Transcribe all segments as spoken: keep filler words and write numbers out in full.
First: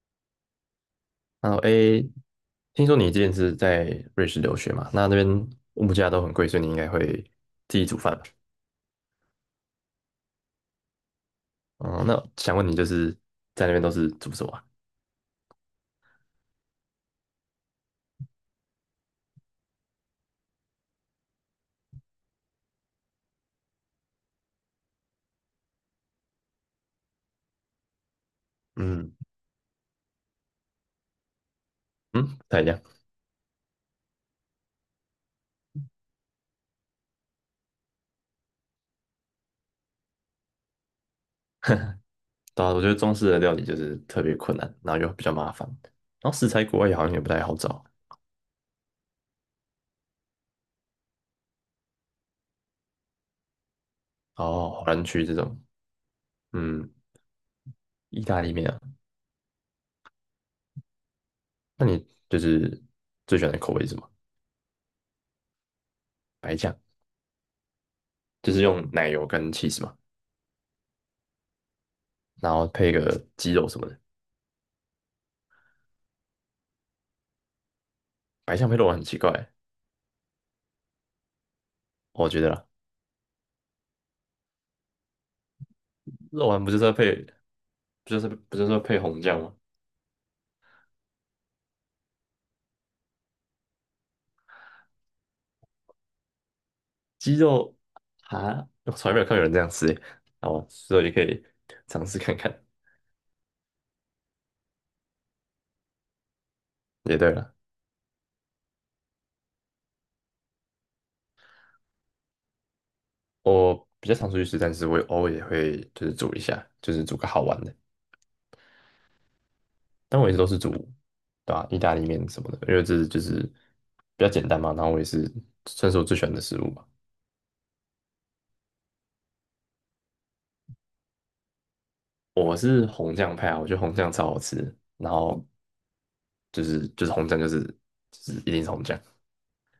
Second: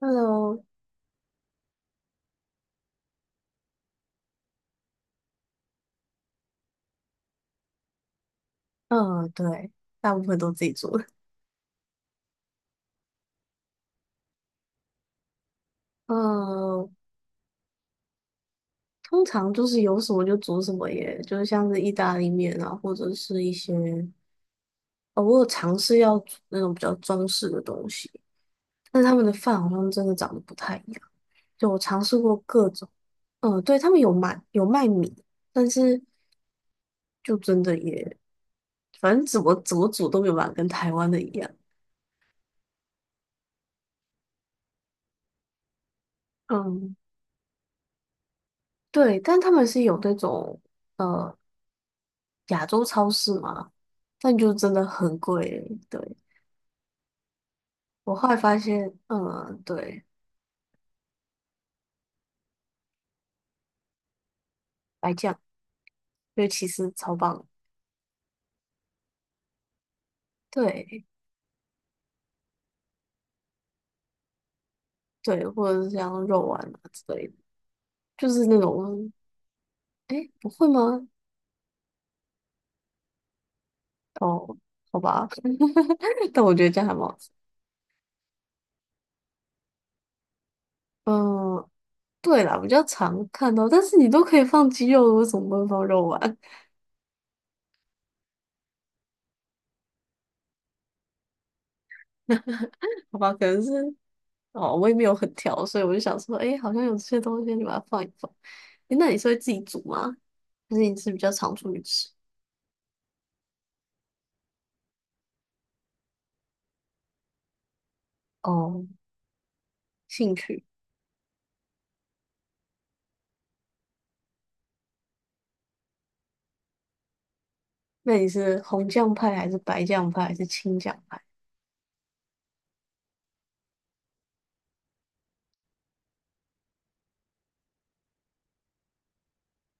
Hello，然后 a 听说你之前是在瑞士留学嘛？那那边物价都很贵，所以你应该会自己煮饭吧？呃，对，大部分都自己做。哦，那想问你，就是在那边都是煮什么啊？嗯，通常就是有什么就煮什么耶，就是像是意大利面啊，或者是一些，哦，我有尝试要煮那种比较中式的东西，但是嗯他们的饭好像真的长得不太一样。就我尝试过嗯，不太一各样。种，嗯、对，他们有卖有卖米，但是就真的也，反正怎么怎么煮都没有办法跟台湾的一样。对啊，我觉得中式的料理就是特别困难，然后又比较麻烦，然后食材国外嗯，也好像也不太好找。对，但他们是有那种。呃亚洲超市嘛，但就哦，真的华人很区这贵种，欸对，嗯，我意后来大利发面啊，现，嗯，对，那你就是最喜欢的口味是什么？白酱，就白其酱，实超棒。就是用奶油跟 cheese 嘛，对然后配个鸡肉什么的。对，或者是像肉丸啊之类的，就是白那酱配肉很种，奇怪，诶，不会吗？我觉得啦。哦，好吧，但肉我觉丸得不就这是样要还蛮配，好吃。不就是不就是要配红酱吗？嗯，对啦，比较常看到，但是你都可以放鸡肉，为什么不能放肉丸？鸡肉啊，我从来没有看有人这样吃耶。哦，所以你可以尝试看看。好吧，可能是哦，我也没有很挑，所以我就想说，哎，好像有这也些对东了。西，你把它放一放。哎，那你是会自己煮吗？还是你是比较常出去吃？我比较常出去吃，但是我偶尔也会就是煮一下，就是煮个好玩的。哦，但我一兴直都是趣。煮，对吧、意大利面什么的，因为这是就是比较简单嘛。然后我也是算是我最喜欢的食物吧。那你是红酱派还是白酱派还是青酱派？我是红酱派啊，我觉得红酱超好吃。然后就是就是红酱就是就是一定是红酱。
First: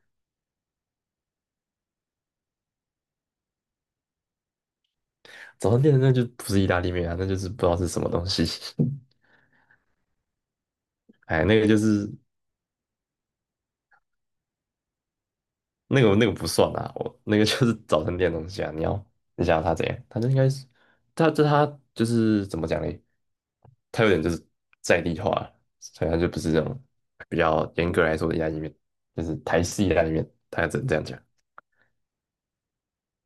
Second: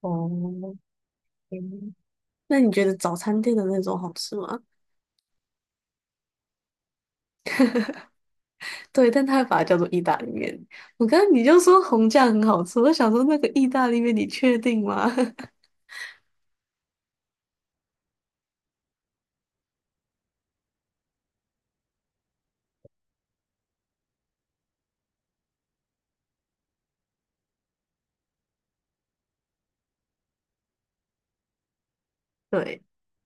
哦，嗯那你觉得早餐店的那种好吃吗？早餐店的那就不是意大利面啊，那就是不知道是什么东西。对，但他会把它叫做意大利面。我刚 刚你哎，就那个就说红是酱很好吃，我就想说那个意大利面你确定吗？那个那个不算啊，我那个就是早餐店的东西啊。你要你想要它怎样？它就应该是，它这它就是怎么讲嘞？它有点就是在地化了，所以它就不是这种比较严格来说的意大利面，就是台式意大利面，它只能这样讲。对，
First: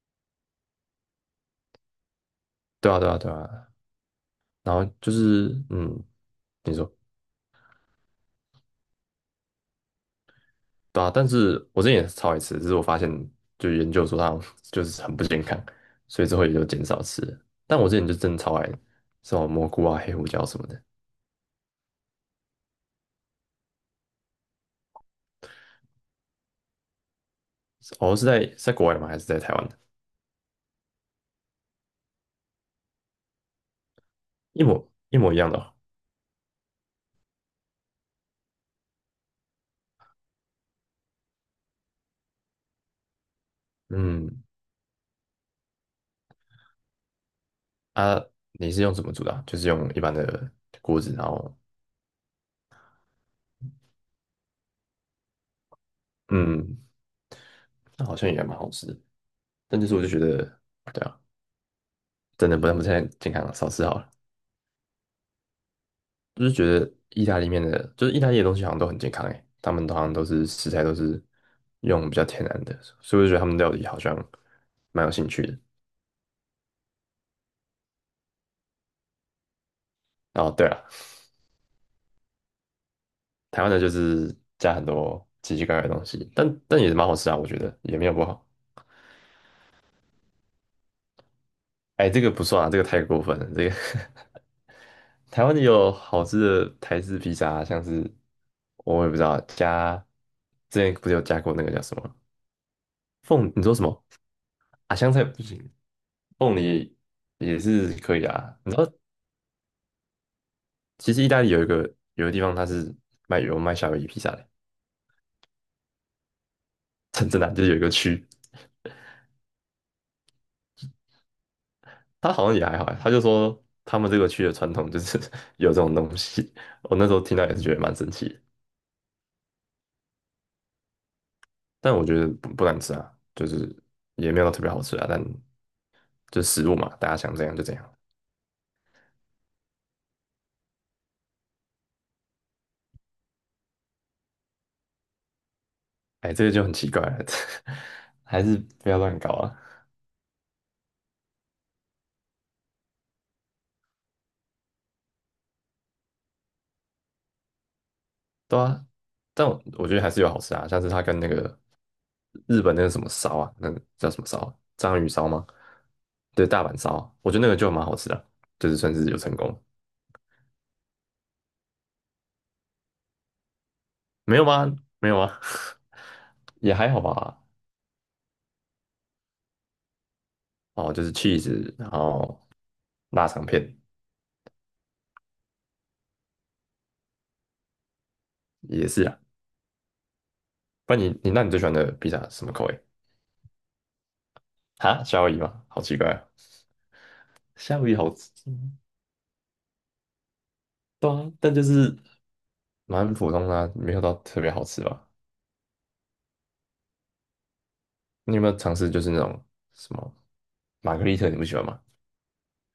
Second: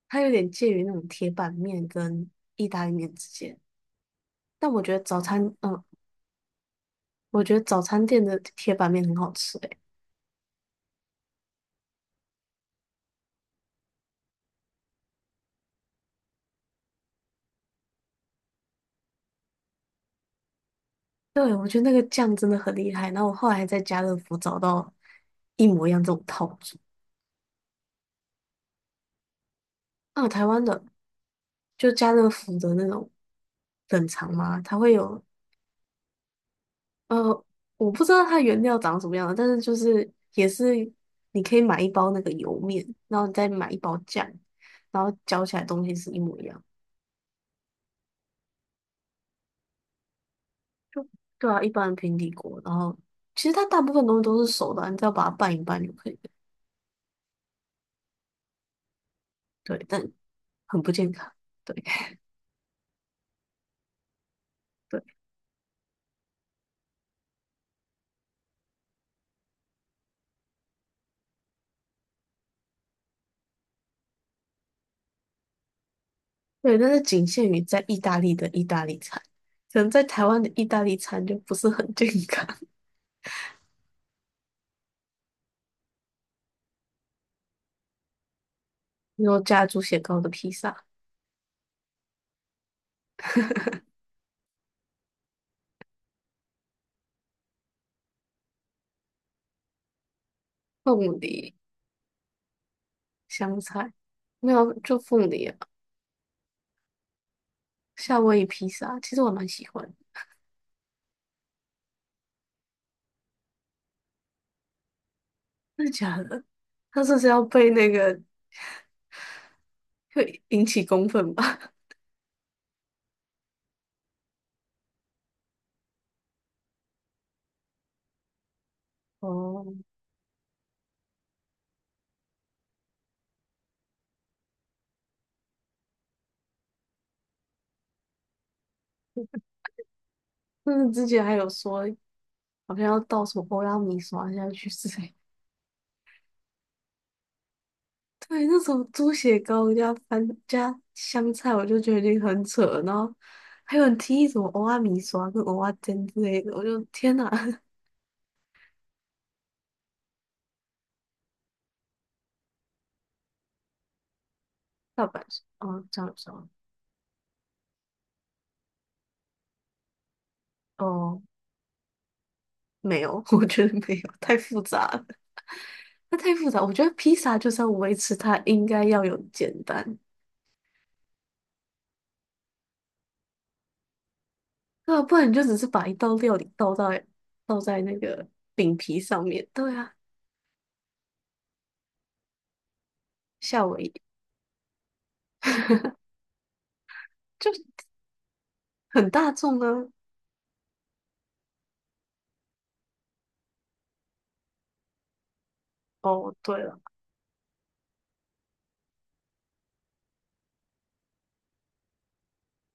它有点介于那种铁板面跟意大利对啊，对面啊，之对间。啊。但然我后觉得就早餐，是嗯、嗯，你说。我觉得早餐店的铁板面很好吃诶、对啊，但是我之前也是超爱吃，只是我发现就研究说它好像就是很不健康，所以之后也就减少吃了。但我之前就真的超爱什么蘑菇啊、黑胡椒什么的。对，我觉得那个酱真的很厉害。然后我后来还在家乐福找到一模一样这种套组，哦，是在是在国外吗？还是在台湾的？啊，台湾的就家乐福的那种冷藏嘛，一它模会一有模一样的哦。呃，我不知道它原料长什么样的但是就是也是你可以买一包那个油面，然后你再买一包酱，嗯。然后搅起来东西是一模一样。啊，你是用什么煮的啊，就是用一般的锅就子，然对后啊，一般的平底锅，然后其实它大部分东西都是熟的啊你只要把它拌一拌就可以了。嗯，那好像也蛮好吃的。对，但就是但我就觉得，很不对健啊，康。对真的不能不太健康了，少吃好了。对意大利面的，就是意大利的东西好像都很健康诶，他们好像都是食材都是用比较天然的，所以我就觉得他们料理好像蛮有兴趣的。对，但是仅限于在意大利的意大利餐，可能在台湾的哦。意对大了，利餐就不是很健康。台湾的就是加很多奇奇怪怪的东西，但但也是蛮好吃啊，我觉得也没有不好。然后加猪血糕的披萨、哎，这个不算啊，这个太过分了。这个 台湾的有好吃的台式披萨啊，像是我也不知道加之前不是凤有加过梨那个叫什么凤，香你说什菜，么没有啊？就香菜凤不梨啊，行，凤梨也是可夏以威夷啊。披你知道萨，其实我蛮喜欢的。其实意大利有一个有个地方，它是卖有卖夏威夷披萨的，真的假的？他这是真真要的啊，就被是有一那个个区，会引起公愤吧？它好像也还好啊，他就说他们这个区的传统就是 有这种东西。我那时候听到也是觉得蛮神奇的。 哦，但我觉得不不难吃啊，就是也没有特别好吃啊，但就食物嘛，大家想怎样就怎样。但是之前还有说好像要倒什么欧拉米刷下去之类哎，这个就很奇怪了，还对，是那种不要猪乱搞血啊。糕加番加香菜，我就觉得已经很扯了。然后还有人提议什么欧仔米刷跟欧仔煎之类的，我就天哪！对啊，但我我觉得还是有好吃啊，像是它跟那个日本那个什么烧啊，那个叫什么烧啊？章大鱼阪烧是吗？哦，这样对，说大阪烧啊，我觉得那个就蛮好吃的，就是算是有成功。哦，哦没有，我觉得没有，太没有复吗？杂了，没有啊，那太复杂。我也觉得还好披萨吧。就是要维持它应该要有简单，哦，就是 cheese,然后腊肠片对啊，不然你就只是把一道料理倒在倒在那个饼也皮是啊。上面，对啊，不然你你那你最喜欢的披萨是什么口味？夏威夷 啊，夏威夷吗？好奇 怪啊。夏就威夷好吃，嗯。很大众啊。对啊，但就是蛮普通的啊，没有到特别好吃吧。哦，对了。你有没有尝试就是那种什么玛格丽特？你不喜欢吗？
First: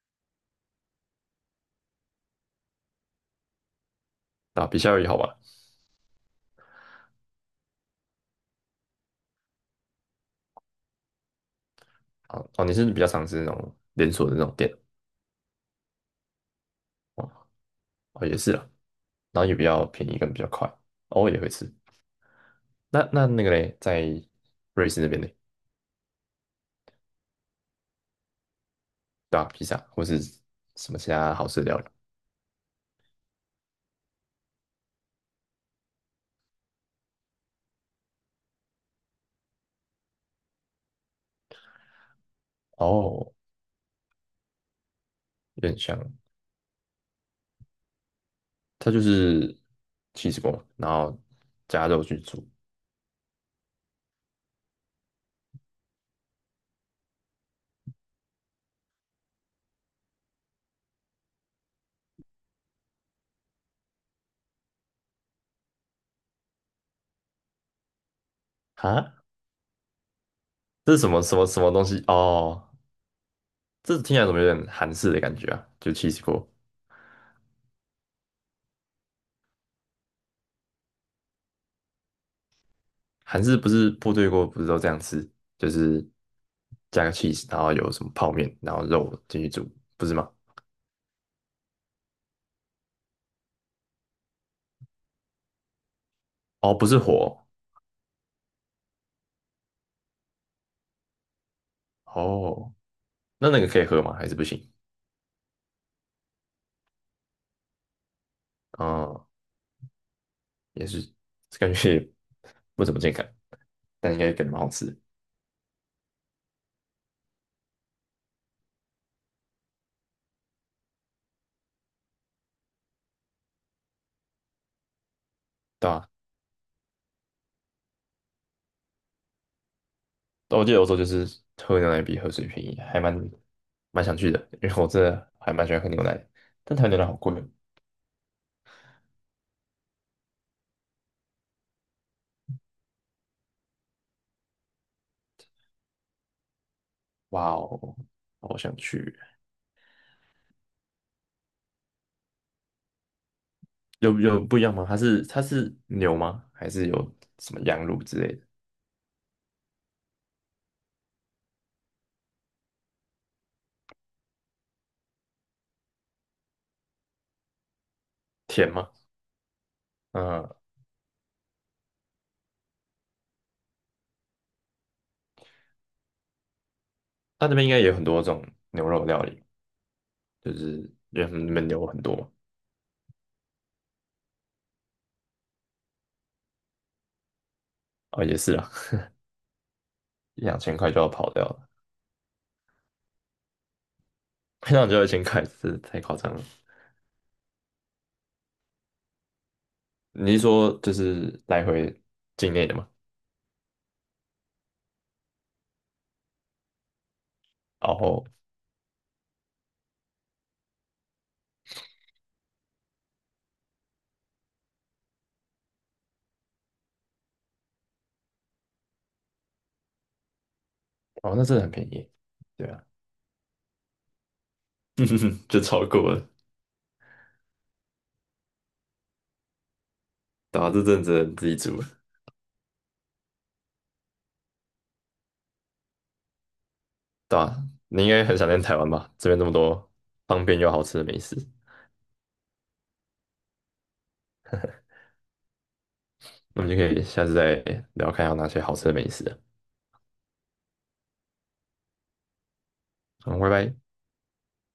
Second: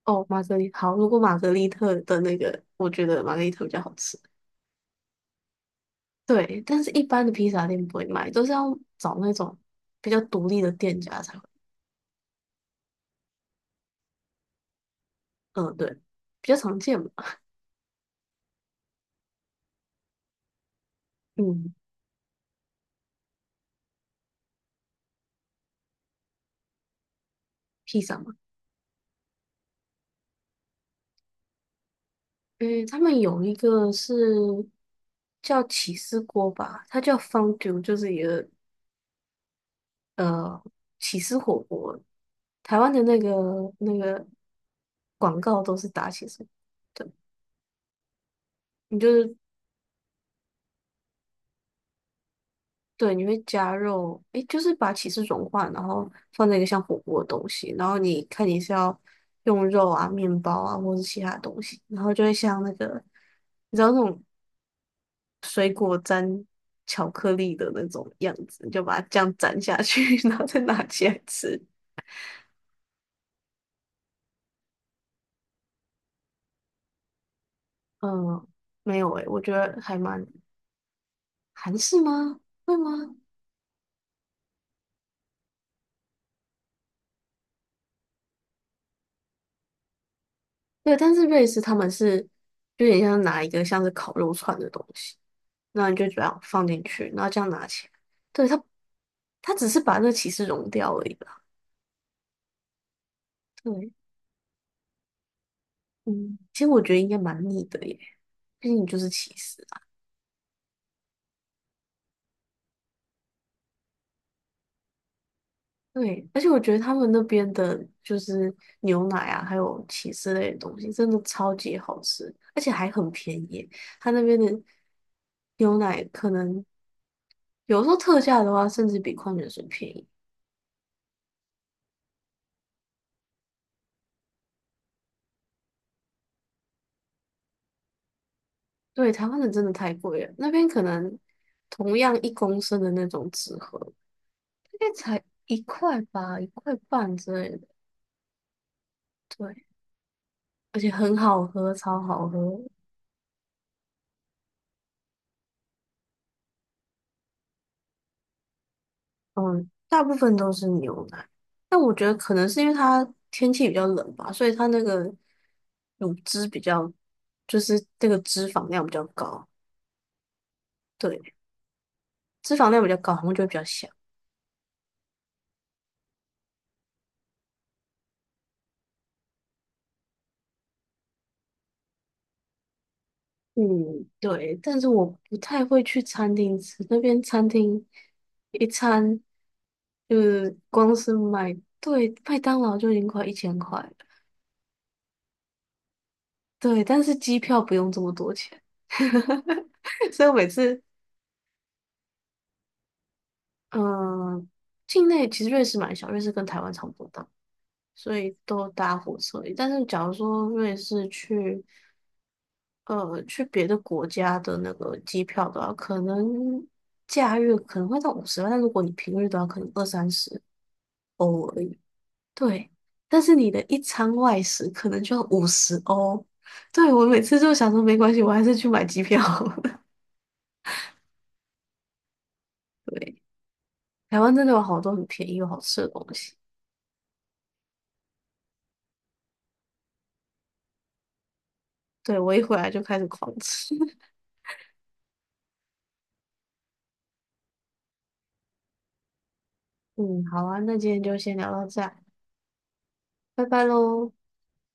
哦，玛格丽好，如果玛格丽特的那个，我觉得玛格丽特比较好吃。啊，比夏威夷好吧。对，但是一般的披萨店不会卖，都是要找那种比较独立的店家才会。啊，哦，你是比较尝试那种连锁的那种店。嗯，对，比较常见嘛。哦，也是啦，然后也比较便宜跟比较快。偶尔也会吃。嗯，那那那个嘞，在瑞士那边嘞，披萨嘛，对吧、披萨或是什么其他好吃的料理？嗯，他们有一个是叫起司锅吧，它叫 fondue，就是一个呃起司火锅。台湾的那哦，个那个广告有都点是像，打起司，对，它你就就是是 c h e e 起司锅，然后加肉去煮。对，你会加肉，诶，就是把起司融化，然后放在一个像火锅的东西，然后你看你是要用肉啊、面包啊，或是其他东西，然后就会像那个，你知道那种水果沾巧克力的那种样子，你就把它哈，这样沾下去，然后再拿这是起什来么什么吃。什么东西？哦，这听起来怎么有点韩式的感觉啊？就 c h e e 起司锅。嗯，没有诶，我觉得还蛮韩式吗？会吗？韩式不是部队锅，不是都这样吃，就是加个 cheese,然后有什么泡面，然后肉进去煮，不是吗？对，但是瑞士他们是就有点像拿一个像是烤肉串的东西，那你就这样放哦，进不是去，然后这火。样拿起来。对，它，它只是把那个起司融掉而已啦。哦，那那个可以对，喝吗？还是不行？嗯，其实我觉得应该蛮腻的耶，毕竟就是哦，起司啊。也是，感觉也不怎么健康，但应该感觉蛮好吃的。对，而且我觉得他们那边的就是牛奶啊，还有起司类的东西，真的超级好吃，而且还很便宜。他那边的牛对奶吧、可能有时候特价的话，甚至比矿泉水便宜。但我记得欧洲就是喝牛奶比喝水便宜，还蛮蛮想去的，因为我真的还蛮喜欢喝牛奶的，但台湾牛奶好贵哦。对，台湾的真的太贵了，那边可能同样一公升的那种纸盒，大概才一块吧，一块半之类哇的。哦，好想去。对，而且很好喝，超好喝。有有不一样吗？它是它是牛吗？还是有什么羊乳之类的？嗯，大部分都是牛奶，但我觉得可能是因为它天气比较冷吧，所以它那个乳汁比较，就是那个脂肪甜量吗？比较高。嗯，对，脂肪量比较高，然后就会比较香。它那边应该也有很多这种牛肉料理，就是因为他们那边牛很多嘛。嗯，对，但是我不太会去餐厅吃，那边餐厅哦，也是一啊，餐就 一是两千块光就要是跑掉买，了，对，麦当劳就已经快一千块了，一两千块就一千块，这太夸张了。对，但是机票不用这么多钱，所以你我是每说次就是来回境内的吗？嗯，境内其实瑞士蛮小，瑞士跟台湾差不多大，然所后以都搭火车。但是假如说瑞士去，呃，去别的国家的那个机票的话，可能假日可能会到五十万，但如果你平日的话，可能二三十哦，欧那真而的很已。便宜。对对，啊，但是你的一餐外食可能就要五 就十超过欧。了。对，我每次就想说没关系，我还是去买机票。对啊，这阵子自己煮了。对，台湾真的有好多很便宜又好吃的东西。对啊，你应该很想念台湾吧？这边这么多方便又好吃的美食。对，我一回来就开始狂吃。那我们就可以下次再聊，看有哪些好吃的美食了。嗯，好啊，那今天就先聊到这儿，好，拜拜拜拜。喽。